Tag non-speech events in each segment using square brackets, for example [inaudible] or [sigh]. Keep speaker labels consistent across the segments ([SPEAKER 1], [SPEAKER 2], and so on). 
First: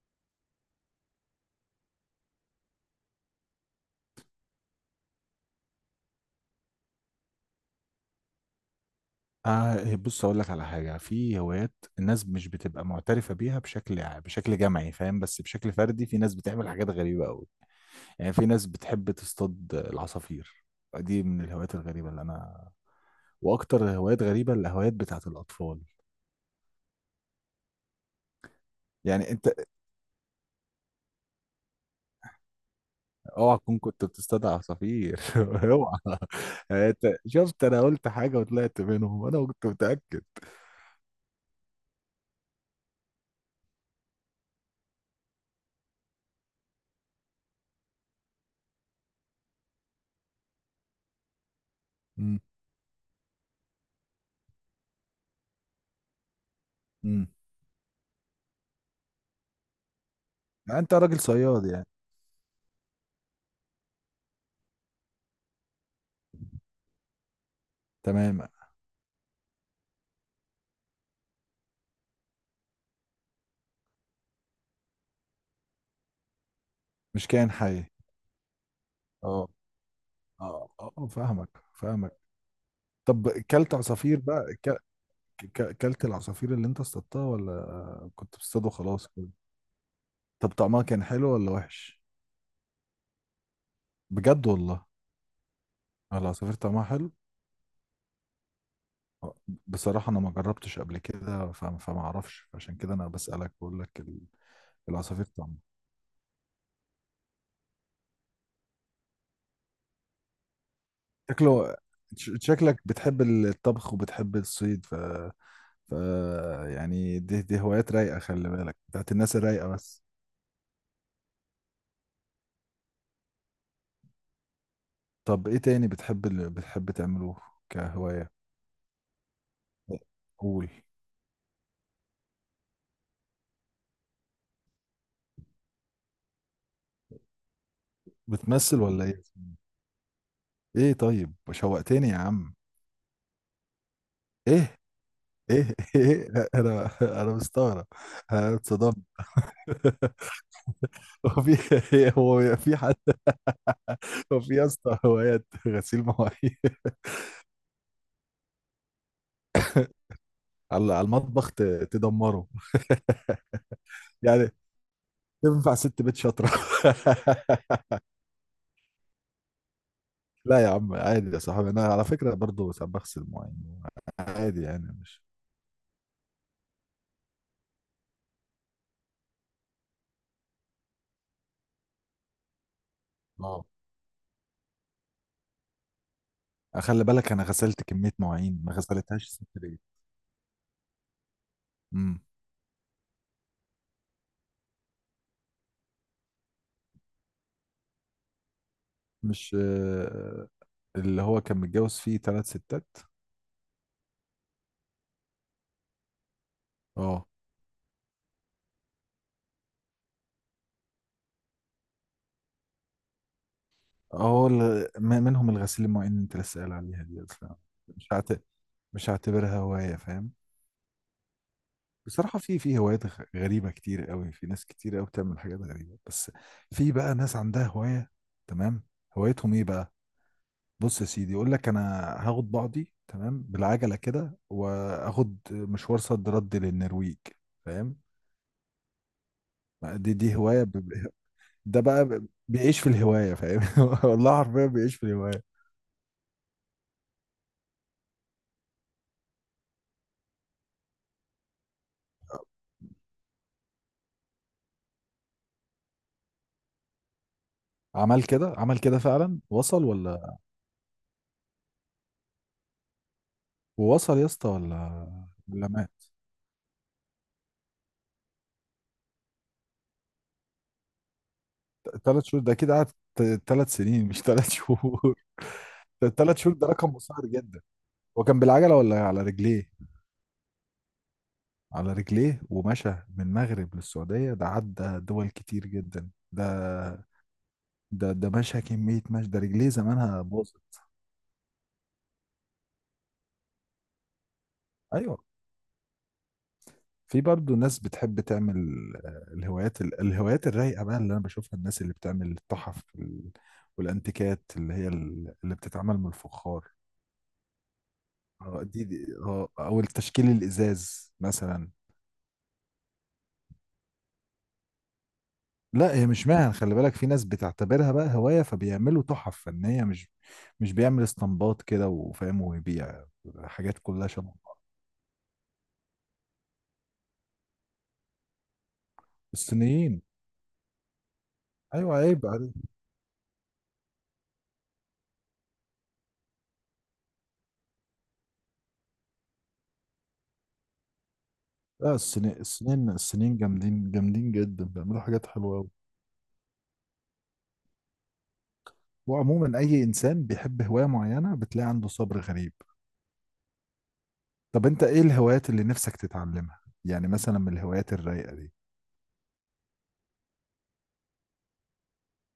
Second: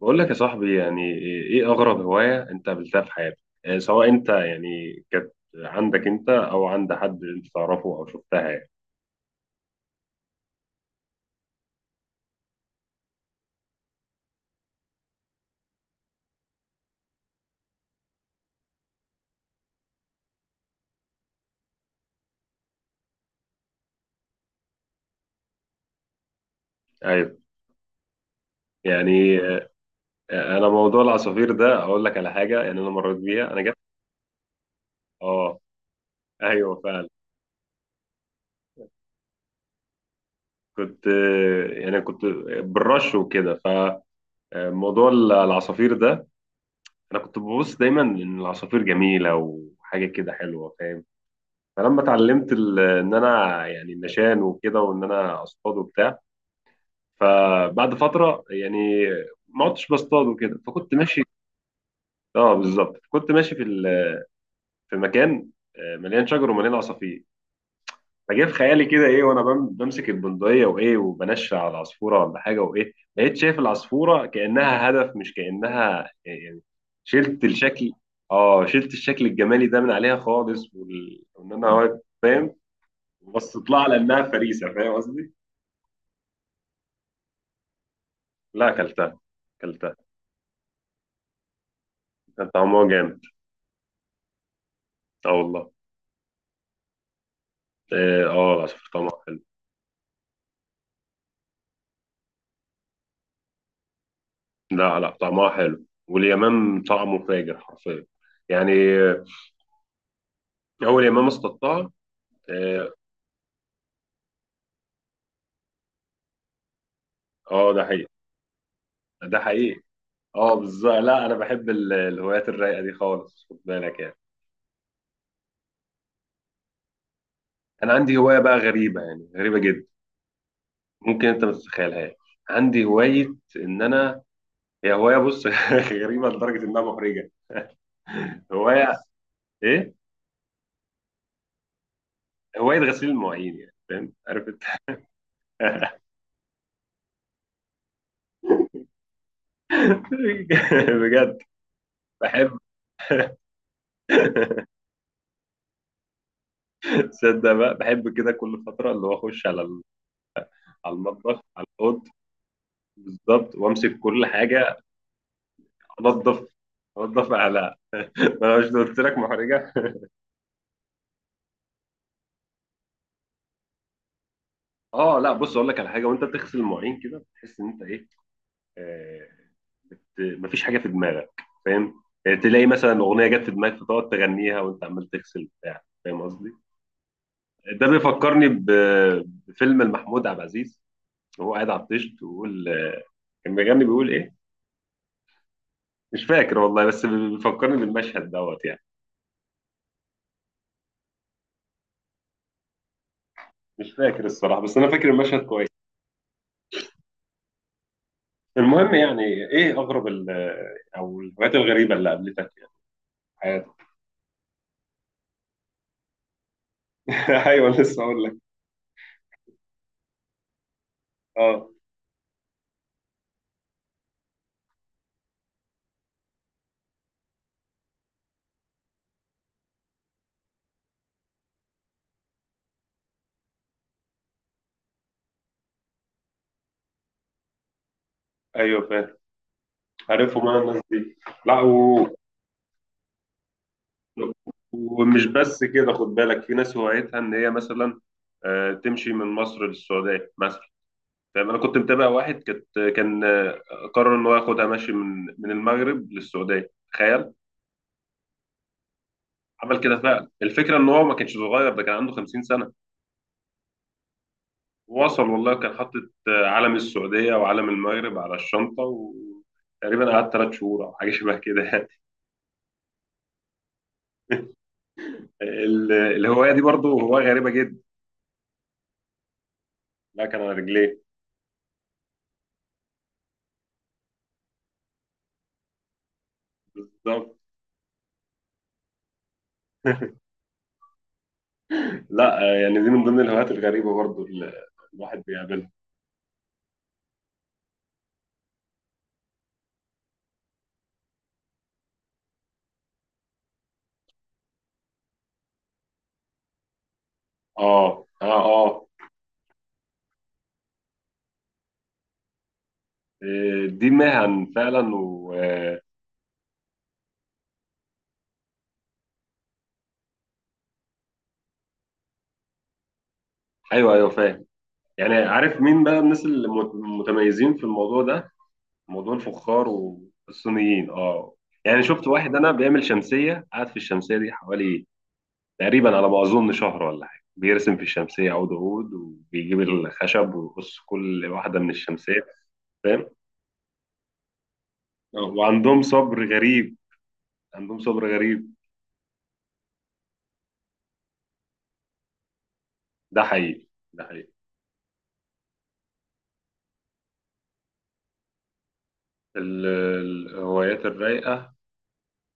[SPEAKER 1] بقول لك يا صاحبي، يعني ايه اغرب هواية انت قابلتها في حياتك؟ سواء انت يعني كانت عندك انت او عند حد انت تعرفه او شفتها يعني.
[SPEAKER 2] آه، بص اقول لك على حاجه في هوايات الناس مش بتبقى معترفه بيها بشكل جمعي، فاهم؟ بس بشكل فردي في ناس بتعمل حاجات غريبه قوي. يعني في ناس بتحب تصطاد العصافير. دي من الهوايات الغريبه اللي انا. واكتر هوايات غريبه الهوايات بتاعت الاطفال.
[SPEAKER 1] ايوه.
[SPEAKER 2] يعني
[SPEAKER 1] يعني
[SPEAKER 2] انت
[SPEAKER 1] آه، انا موضوع العصافير ده اقول لك على حاجة، يعني انا مريت بيها،
[SPEAKER 2] اوعى
[SPEAKER 1] انا جت.
[SPEAKER 2] تكون كنت بتصطاد عصافير
[SPEAKER 1] اه،
[SPEAKER 2] [laughs] اوعى.
[SPEAKER 1] ايوه
[SPEAKER 2] يعني
[SPEAKER 1] فعلا.
[SPEAKER 2] انت شفت، انا قلت حاجه وطلعت منهم، انا كنت متاكد.
[SPEAKER 1] كنت آه، يعني كنت بالرش وكده. فموضوع العصافير ده، انا كنت ببص دايما ان العصافير جميلة وحاجة كده حلوة، فاهم؟ فلما
[SPEAKER 2] امم
[SPEAKER 1] اتعلمت ان انا يعني النشان وكده، وان انا اصطاد وبتاع.
[SPEAKER 2] إمم.
[SPEAKER 1] فبعد فتره يعني ما عدتش بصطاد وكده، فكنت
[SPEAKER 2] انت راجل
[SPEAKER 1] ماشي.
[SPEAKER 2] صياد يعني.
[SPEAKER 1] اه بالظبط، كنت ماشي في مكان مليان شجر ومليان عصافير. فجاء
[SPEAKER 2] تمام.
[SPEAKER 1] في خيالي كده ايه، وانا بمسك البندقيه وايه، وبنشر على العصفوره ولا حاجه، وايه بقيت شايف العصفوره كانها هدف، مش كانها
[SPEAKER 2] مش
[SPEAKER 1] شلت
[SPEAKER 2] كائن حي.
[SPEAKER 1] الشكل. اه شلت الشكل
[SPEAKER 2] اه
[SPEAKER 1] الجمالي ده من عليها
[SPEAKER 2] اه
[SPEAKER 1] خالص،
[SPEAKER 2] اه، فاهمك
[SPEAKER 1] وان انا واقف،
[SPEAKER 2] فاهمك.
[SPEAKER 1] فاهم؟
[SPEAKER 2] طب
[SPEAKER 1] بصيت
[SPEAKER 2] كلت
[SPEAKER 1] لها على
[SPEAKER 2] عصافير
[SPEAKER 1] انها
[SPEAKER 2] بقى؟
[SPEAKER 1] فريسه، فاهم قصدي؟
[SPEAKER 2] كلت العصافير اللي انت اصطادتها ولا كنت بتصطاد
[SPEAKER 1] لا،
[SPEAKER 2] وخلاص
[SPEAKER 1] اكلتها.
[SPEAKER 2] كده؟
[SPEAKER 1] اكلتها.
[SPEAKER 2] طب طعمها كان حلو ولا وحش؟
[SPEAKER 1] كان طعمها جامد.
[SPEAKER 2] بجد والله؟
[SPEAKER 1] اه والله.
[SPEAKER 2] العصافير طعمها حلو.
[SPEAKER 1] اه، العصافير طعمها
[SPEAKER 2] آه،
[SPEAKER 1] حلو.
[SPEAKER 2] بصراحة انا ما جربتش قبل كده، فما اعرفش. عشان كده انا بسألك. بقول لك ال-
[SPEAKER 1] لا لا،
[SPEAKER 2] العصافير
[SPEAKER 1] طعمها
[SPEAKER 2] طعمها.
[SPEAKER 1] حلو، واليمام طعمه فاجر حرفيا. يعني آه، اول يمام
[SPEAKER 2] شكله.
[SPEAKER 1] اصطادتها.
[SPEAKER 2] شكلك
[SPEAKER 1] اه،
[SPEAKER 2] بتحب الطبخ وبتحب الصيد، ف... ف يعني دي
[SPEAKER 1] ده
[SPEAKER 2] هوايات
[SPEAKER 1] حقيقي،
[SPEAKER 2] رايقة، خلي بالك، بتاعت الناس
[SPEAKER 1] ده
[SPEAKER 2] الرايقة
[SPEAKER 1] حقيقي.
[SPEAKER 2] بس.
[SPEAKER 1] اه بالظبط، لا انا بحب الهوايات الرايقه دي خالص، خد بالك يعني.
[SPEAKER 2] طب ايه تاني بتحب، اللي بتحب تعمله
[SPEAKER 1] انا عندي هوايه
[SPEAKER 2] كهواية؟
[SPEAKER 1] بقى غريبه، يعني غريبه جدا.
[SPEAKER 2] قول.
[SPEAKER 1] ممكن انت ما تتخيلهاش. عندي هوايه ان انا، هي هوايه، بص [laughs] غريبه لدرجه انها محرجه.
[SPEAKER 2] بتمثل
[SPEAKER 1] هوايه
[SPEAKER 2] ولا ايه؟
[SPEAKER 1] ايه؟
[SPEAKER 2] ايه طيب شوقتني يا عم.
[SPEAKER 1] هوايه غسيل المواعين، يعني فاهم؟ عارف انت.
[SPEAKER 2] ايه ايه [laughs] انا مستغرب. انا اتصدمت. [laughs]
[SPEAKER 1] [laughs] بجد.
[SPEAKER 2] هو في هو
[SPEAKER 1] بحب.
[SPEAKER 2] في حد؟ [laughs] هو في يا اسطى هوايات غسيل مواعين؟ [laughs]
[SPEAKER 1] تصدق بقى، بحب كده كل فترة، اللي هو أخش على
[SPEAKER 2] على
[SPEAKER 1] على
[SPEAKER 2] على
[SPEAKER 1] المطبخ،
[SPEAKER 2] المطبخ،
[SPEAKER 1] على الأوض،
[SPEAKER 2] تدمره.
[SPEAKER 1] بالظبط، وأمسك كل
[SPEAKER 2] يعني
[SPEAKER 1] حاجة
[SPEAKER 2] تنفع ست بيت
[SPEAKER 1] أنظف
[SPEAKER 2] شاطرة.
[SPEAKER 1] أنظف على
[SPEAKER 2] [laughs]
[SPEAKER 1] [laughs] ما أنا مش قلت لك محرجة؟
[SPEAKER 2] لا يا عم عادي يا صاحبي، انا على فكرة برضو ساعات بغسل مواعين. عادي
[SPEAKER 1] [laughs]
[SPEAKER 2] يعني،
[SPEAKER 1] أه،
[SPEAKER 2] مش.
[SPEAKER 1] لا بص أقول لك على حاجة، وأنت بتغسل المواعين كده بتحس إن أنت إيه؟ آه مفيش حاجة في دماغك، فاهم؟ تلاقي مثلا أغنية جت في
[SPEAKER 2] اه.
[SPEAKER 1] دماغك، فتقعد تغنيها وأنت عمال تغسل بتاع، فاهم قصدي؟
[SPEAKER 2] خلي بالك انا غسلت
[SPEAKER 1] ده
[SPEAKER 2] كميه
[SPEAKER 1] بيفكرني
[SPEAKER 2] مواعين ما غسلتهاش الست دي.
[SPEAKER 1] بفيلم لمحمود عبد العزيز، وهو قاعد على الطيش
[SPEAKER 2] امم
[SPEAKER 1] بيقول كان بيغني، بيقول إيه؟ مش فاكر والله، بس بيفكرني بالمشهد دوت يعني.
[SPEAKER 2] مش اللي هو كان متجوز فيه ثلاث ستات.
[SPEAKER 1] مش فاكر الصراحة، بس أنا فاكر المشهد كويس.
[SPEAKER 2] اه.
[SPEAKER 1] المهم يعني، إيه أغرب أو الهوايات الغريبة اللي قابلتك يعني في حياتك؟
[SPEAKER 2] اه ال- منهم الغسيل المواعين اللي انت لسه قايل عليها دي، ف-
[SPEAKER 1] [laughs] أيوه، لسه
[SPEAKER 2] مش
[SPEAKER 1] أقول
[SPEAKER 2] هعت...
[SPEAKER 1] لك.
[SPEAKER 2] مش هعتبرها هوايه، فاهم؟
[SPEAKER 1] أه
[SPEAKER 2] بصراحه في هوايات غريبه كتير قوي، في ناس كتير قوي بتعمل حاجات غريبه بس. في بقى ناس عندها هوايه. تمام. هوايتهم ايه بقى؟ بص يا سيدي، يقول لك انا هاخد بعضي تمام بالعجله كده، واخد مشوار صد رد للنرويج، فاهم؟
[SPEAKER 1] أيوه فاهم.
[SPEAKER 2] دي
[SPEAKER 1] عارفهم أنا
[SPEAKER 2] هوايه
[SPEAKER 1] الناس دي. لا
[SPEAKER 2] ده بقى بيعيش في الهوايه، فاهم؟ [laughs] والله حرفيا بيعيش في
[SPEAKER 1] ومش
[SPEAKER 2] الهوايه.
[SPEAKER 1] بس كده، خد بالك في ناس هوايتها إن هي مثلا تمشي من مصر للسعودية مثلا. فاهم؟ أنا كنت متابع واحد، كان قرر إن هو ياخدها ماشي من المغرب للسعودية، تخيل.
[SPEAKER 2] عمل كده عمل كده فعلا،
[SPEAKER 1] عمل
[SPEAKER 2] وصل
[SPEAKER 1] كده فعلا،
[SPEAKER 2] ولا؟
[SPEAKER 1] الفكرة إن هو ما كانش صغير، ده كان عنده 50 سنة.
[SPEAKER 2] وصل يا اسطى ولا؟
[SPEAKER 1] وصل والله،
[SPEAKER 2] ولا
[SPEAKER 1] كان
[SPEAKER 2] مات؟
[SPEAKER 1] حاطط علم السعودية وعلم المغرب على الشنطة، وتقريبا قعدت 3 شهور أو حاجة شبه كده يعني.
[SPEAKER 2] ثلاث شهور؟ ده كده قعد ثلاث سنين مش ثلاث شهور. [laughs] ثلاث
[SPEAKER 1] الهواية
[SPEAKER 2] شهور
[SPEAKER 1] دي
[SPEAKER 2] ده رقم
[SPEAKER 1] برضو
[SPEAKER 2] قصير
[SPEAKER 1] هواية غريبة
[SPEAKER 2] جدا.
[SPEAKER 1] جدا.
[SPEAKER 2] هو كان بالعجله ولا على رجليه؟
[SPEAKER 1] لا كان على رجليه.
[SPEAKER 2] على رجليه ومشى، من المغرب للسعودية، ده عدى دول كتير جدا ده.
[SPEAKER 1] بالظبط.
[SPEAKER 2] ده مشى كمية مشي، ده رجليه زمانها باظت.
[SPEAKER 1] لا يعني دي من ضمن الهوايات الغريبة برضو اللي
[SPEAKER 2] أيوة.
[SPEAKER 1] الواحد بيقابلها.
[SPEAKER 2] في برضه ناس بتحب تعمل، الهوايات ال- الهوايات الرايقة بقى اللي أنا بشوفها، الناس اللي بتعمل التحف ال- والأنتيكات اللي هي ال- اللي بتتعمل من الفخار.
[SPEAKER 1] آه آه آه.
[SPEAKER 2] دي أو التشكيل الإزاز مثلا.
[SPEAKER 1] إيه، دي مهن فعلا، و آه،
[SPEAKER 2] لا هي مش مهن، خلي بالك، في ناس بتعتبرها بقى هواية، فبيعملوا تحف فنية، مش بيعمل اسطمبات كده وفاهم ويبيع حاجات
[SPEAKER 1] أيوه
[SPEAKER 2] كلها
[SPEAKER 1] أيوه
[SPEAKER 2] شبه
[SPEAKER 1] فاهم.
[SPEAKER 2] بعض.
[SPEAKER 1] يعني عارف مين بقى الناس اللي متميزين في الموضوع ده؟ موضوع الفخار
[SPEAKER 2] الصينيين.
[SPEAKER 1] والصينيين، اه. يعني
[SPEAKER 2] ايوه
[SPEAKER 1] شفت
[SPEAKER 2] عيب
[SPEAKER 1] واحد انا
[SPEAKER 2] عليك.
[SPEAKER 1] بيعمل شمسيه، قاعد في الشمسيه دي حوالي تقريبا على ما اظن شهر ولا حاجه، بيرسم في الشمسيه عود عود، وبيجيب الخشب ويقص كل واحده من
[SPEAKER 2] لا
[SPEAKER 1] الشمسيه،
[SPEAKER 2] الصيني الصينيين
[SPEAKER 1] فاهم؟
[SPEAKER 2] الصينيين جامدين جامدين جدا، بيعملوا حاجات حلوة أوي.
[SPEAKER 1] وعندهم صبر غريب، عندهم صبر غريب.
[SPEAKER 2] وعموما اي انسان بيحب هواية معينة بتلاقي عنده صبر غريب.
[SPEAKER 1] ده حقيقي، ده حقيقي.
[SPEAKER 2] طب انت ايه الهوايات اللي نفسك تتعلمها، يعني مثلا من الهوايات الرايقة دي؟
[SPEAKER 1] ال- الهوايات الرايقه،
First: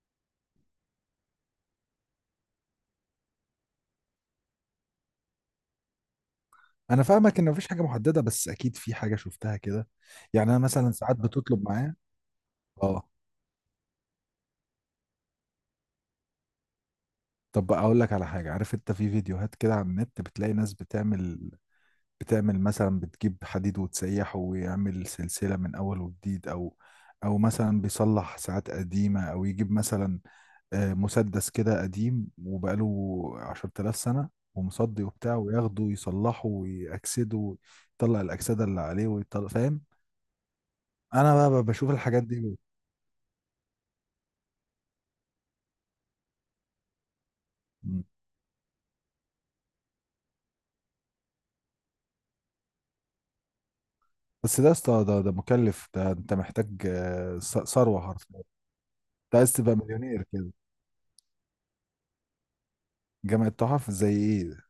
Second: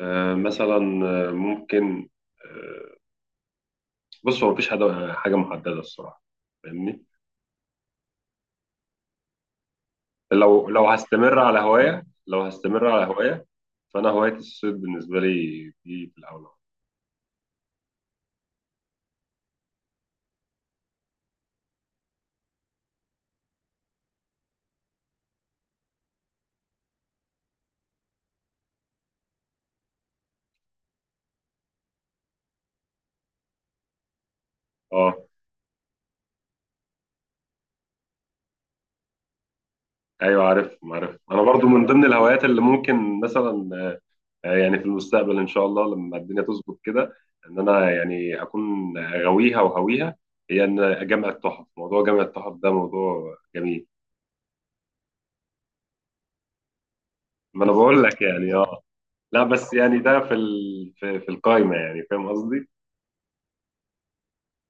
[SPEAKER 1] مثلا، ممكن، آه، بص، هو مفيش حاجه محدده الصراحه، فاهمني؟
[SPEAKER 2] انا فاهمك ان مفيش حاجة محددة بس اكيد في حاجة شفتها كده. يعني انا
[SPEAKER 1] لو
[SPEAKER 2] مثلا ساعات
[SPEAKER 1] هستمر على
[SPEAKER 2] بتطلب معايا.
[SPEAKER 1] هواية، لو هستمر على
[SPEAKER 2] اه.
[SPEAKER 1] هواية، فأنا هواية الصيد بالنسبة لي دي في الأول.
[SPEAKER 2] طب بقى اقول لك على حاجه، عارف انت في فيديوهات كده على النت بتلاقي ناس بتعمل، بتعمل مثلا بتجيب حديد وتسيحه ويعمل سلسله من اول وجديد، او مثلا بيصلح ساعات قديمه، او يجيب مثلا مسدس كده قديم وبقاله 10000 سنه ومصدي
[SPEAKER 1] اه
[SPEAKER 2] وبتاع، وياخده ويصلحه ويأكسده، يطلع الأكسدة اللي عليه ويطلع، فاهم؟
[SPEAKER 1] ايوه، عارف
[SPEAKER 2] انا
[SPEAKER 1] انا
[SPEAKER 2] بقى
[SPEAKER 1] برضو من
[SPEAKER 2] بشوف
[SPEAKER 1] ضمن
[SPEAKER 2] الحاجات دي
[SPEAKER 1] الهوايات اللي ممكن مثلا يعني في المستقبل ان شاء الله، لما الدنيا تظبط كده، ان انا
[SPEAKER 2] مم.
[SPEAKER 1] يعني اكون غاويها وهويها، هي ان اجمع التحف. موضوع جمع التحف ده موضوع جميل.
[SPEAKER 2] بس ده يا اسطى ده مكلف، ده انت محتاج
[SPEAKER 1] ما انا
[SPEAKER 2] ثروه
[SPEAKER 1] بقول لك
[SPEAKER 2] حرفيا.
[SPEAKER 1] يعني، اه.
[SPEAKER 2] انت
[SPEAKER 1] لا
[SPEAKER 2] عايز
[SPEAKER 1] بس
[SPEAKER 2] تبقى
[SPEAKER 1] يعني ده
[SPEAKER 2] مليونير؟
[SPEAKER 1] في القايمه يعني فاهم قصدي؟
[SPEAKER 2] جامعة تحف زي ايه؟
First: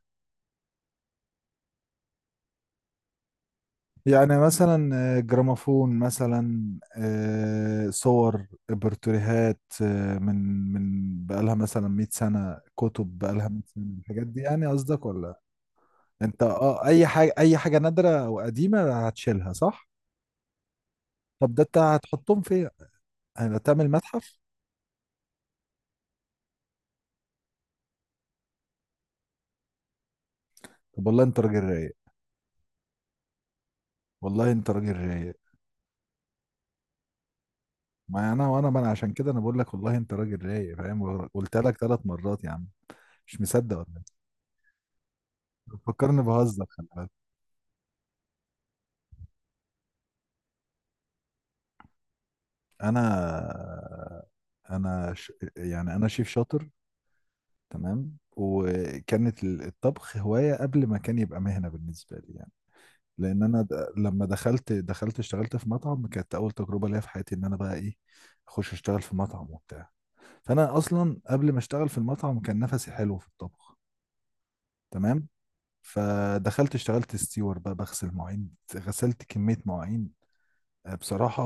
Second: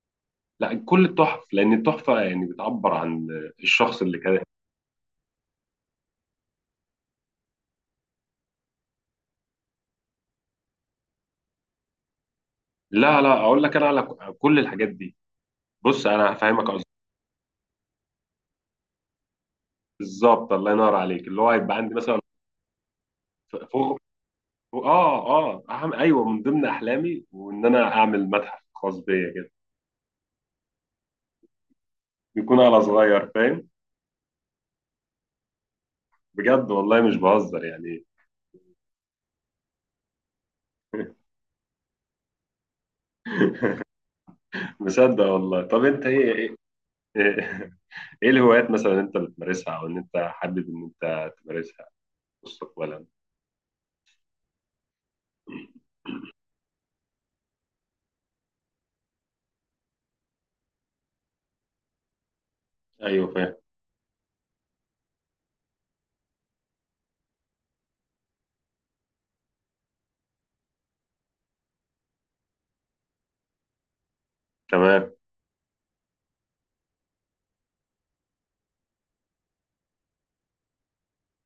[SPEAKER 1] لا كل التحف، لان التحفه يعني بتعبر عن الشخص اللي
[SPEAKER 2] يعني
[SPEAKER 1] كان.
[SPEAKER 2] مثلا جراموفون مثلا، صور برتريهات، من بقالها مثلا 100 سنة، كتب
[SPEAKER 1] لا لا،
[SPEAKER 2] بقالها 100
[SPEAKER 1] اقول لك انا
[SPEAKER 2] سنة،
[SPEAKER 1] على
[SPEAKER 2] الحاجات دي
[SPEAKER 1] كل
[SPEAKER 2] يعني
[SPEAKER 1] الحاجات
[SPEAKER 2] قصدك
[SPEAKER 1] دي.
[SPEAKER 2] ولا؟
[SPEAKER 1] بص انا
[SPEAKER 2] انت
[SPEAKER 1] هفهمك قصدي.
[SPEAKER 2] اه اي حاجة، اي حاجة نادرة او قديمة هتشيلها، صح؟
[SPEAKER 1] بالظبط، الله ينور عليك، اللي هو
[SPEAKER 2] طب ده
[SPEAKER 1] هيبقى
[SPEAKER 2] انت
[SPEAKER 1] عندي مثلا.
[SPEAKER 2] هتحطهم فين؟ يعني هتعمل
[SPEAKER 1] فوق.
[SPEAKER 2] متحف؟
[SPEAKER 1] اه اه، أهم، ايوه، من ضمن احلامي وان انا اعمل متحف خاص بيا كده،
[SPEAKER 2] طب والله انت راجل رايق.
[SPEAKER 1] يكون على صغير، فاهم؟
[SPEAKER 2] والله انت راجل رايق.
[SPEAKER 1] بجد والله مش بهزر يعني.
[SPEAKER 2] ما انا وانا، ما انا عشان كده انا بقول لك والله انت راجل رايق، فاهم؟
[SPEAKER 1] [laughs]
[SPEAKER 2] قلت لك ثلاث مرات يا عم. مش مصدق ولا؟
[SPEAKER 1] مصدق والله.
[SPEAKER 2] إيه؟
[SPEAKER 1] طب انت
[SPEAKER 2] فكرني
[SPEAKER 1] ايه ايه
[SPEAKER 2] بهزر خلي بالك.
[SPEAKER 1] ايه [laughs] إيه الهوايات مثلا انت بتمارسها، او ان انت حابب ان انت تمارسها مستقبلا؟
[SPEAKER 2] انا انا يعني انا شيف شاطر. تمام. وكانت ال- الطبخ هواية قبل ما كان يبقى مهنة بالنسبة لي يعني.
[SPEAKER 1] ايوه
[SPEAKER 2] لان
[SPEAKER 1] فاهم.
[SPEAKER 2] انا لما دخلت اشتغلت في مطعم، كانت اول تجربة ليا في حياتي ان انا بقى ايه، اخش اشتغل في مطعم وبتاع. فانا اصلا قبل ما اشتغل في المطعم كان نفسي حلو في الطبخ.
[SPEAKER 1] تمام.
[SPEAKER 2] تمام. فدخلت اشتغلت ستيور بقى، بغسل مواعين، غسلت كمية مواعين بصراحة،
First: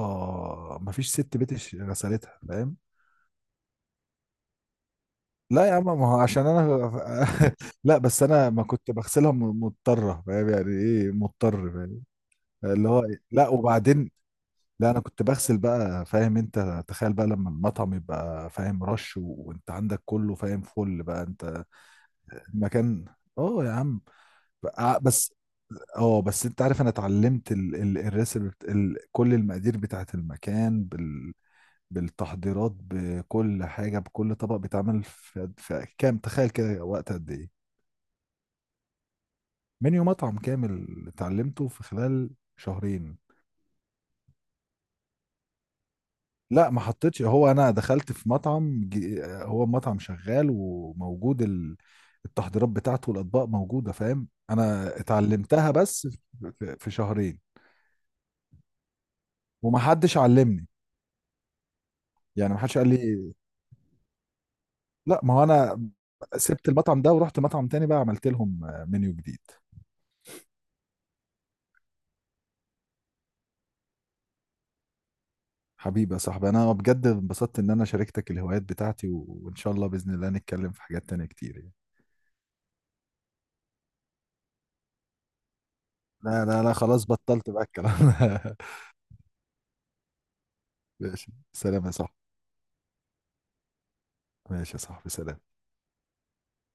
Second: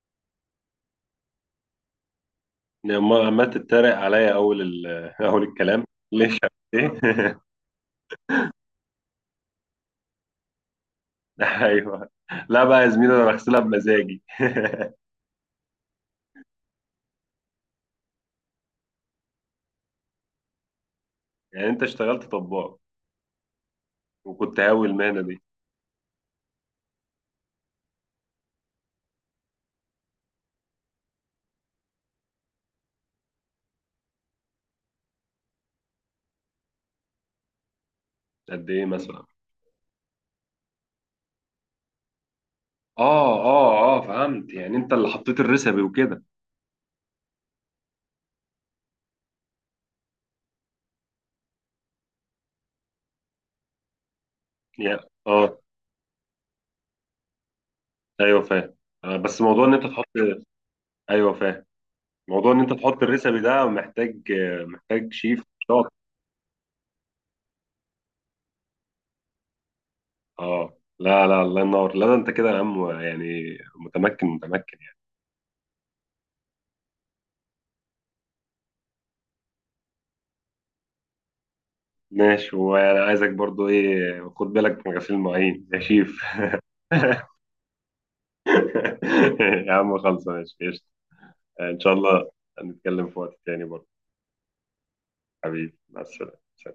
[SPEAKER 2] مفيش ست بيت غسلتها، فاهم؟
[SPEAKER 1] ما عمال تتريق عليا [laughs] اول
[SPEAKER 2] لا يا
[SPEAKER 1] الكلام؟
[SPEAKER 2] عم، ما هو
[SPEAKER 1] ليش؟
[SPEAKER 2] عشان
[SPEAKER 1] [laughs] ايه؟
[SPEAKER 2] انا [laughs] لا بس انا ما كنت بغسلها مضطره، فاهم يعني ايه
[SPEAKER 1] [laughs]
[SPEAKER 2] مضطر؟ فاهم.
[SPEAKER 1] ايوه. لا بقى يا
[SPEAKER 2] اللي هو
[SPEAKER 1] زميلي،
[SPEAKER 2] إيه؟
[SPEAKER 1] انا
[SPEAKER 2] لا
[SPEAKER 1] بغسلها
[SPEAKER 2] وبعدين،
[SPEAKER 1] بمزاجي.
[SPEAKER 2] لا انا كنت بغسل بقى، فاهم انت، تخيل بقى لما المطعم يبقى فاهم، رش وانت عندك كله، فاهم، فل بقى
[SPEAKER 1] [laughs]
[SPEAKER 2] انت
[SPEAKER 1] يعني انت اشتغلت طباخ
[SPEAKER 2] المكان. اه يا عم.
[SPEAKER 1] وكنت هاوي المهنه
[SPEAKER 2] بس.
[SPEAKER 1] دي؟
[SPEAKER 2] اه بس انت عارف انا اتعلمت الريسبي كل المقادير بتاعت المكان بالتحضيرات، بكل حاجه بكل طبق بيتعمل، في كام تخيل كده، وقت قد ايه؟
[SPEAKER 1] قد ايه مثلا؟
[SPEAKER 2] منيو مطعم كامل اتعلمته في خلال شهرين.
[SPEAKER 1] اه اه اه فهمت. يعني انت اللي حطيت الريسبي وكده،
[SPEAKER 2] لا ما حطيتش، هو انا دخلت في مطعم ج- هو مطعم شغال وموجود ال- التحضيرات بتاعته والاطباق موجوده، فاهم؟ انا
[SPEAKER 1] يعني اه.
[SPEAKER 2] اتعلمتها بس في شهرين،
[SPEAKER 1] ايوه فاهم. بس موضوع ان
[SPEAKER 2] وما
[SPEAKER 1] انت تحط،
[SPEAKER 2] حدش علمني
[SPEAKER 1] ايوه فاهم، موضوع
[SPEAKER 2] يعني، ما
[SPEAKER 1] ان انت
[SPEAKER 2] حدش قال
[SPEAKER 1] تحط
[SPEAKER 2] لي.
[SPEAKER 1] الريسبي ده محتاج
[SPEAKER 2] لا ما
[SPEAKER 1] شيف
[SPEAKER 2] هو انا
[SPEAKER 1] شاطر.
[SPEAKER 2] سبت المطعم ده ورحت مطعم تاني بقى، عملت لهم منيو جديد.
[SPEAKER 1] اه لا لا، الله ينور، لا ده انت كده يا عم، يعني متمكن متمكن يعني.
[SPEAKER 2] حبيبي يا صاحبي، انا بجد انبسطت ان انا شاركتك الهوايات بتاعتي، و- وان شاء الله باذن الله نتكلم في حاجات تانية كتير.
[SPEAKER 1] ماشي، وانا عايزك برضو ايه، خد بالك من غسيل المواعين يا شيف.
[SPEAKER 2] لا لا لا خلاص
[SPEAKER 1] [laughs]
[SPEAKER 2] بطلت بقى الكلام ده.
[SPEAKER 1] [laughs] يا عم خلص، ماشي قشطة.
[SPEAKER 2] [laughs] ماشي
[SPEAKER 1] ان
[SPEAKER 2] سلام يا
[SPEAKER 1] شاء
[SPEAKER 2] صاحبي.
[SPEAKER 1] الله هنتكلم في وقت تاني برضه.
[SPEAKER 2] ماشي يا صاحبي سلام.
[SPEAKER 1] حبيبي مع السلامة.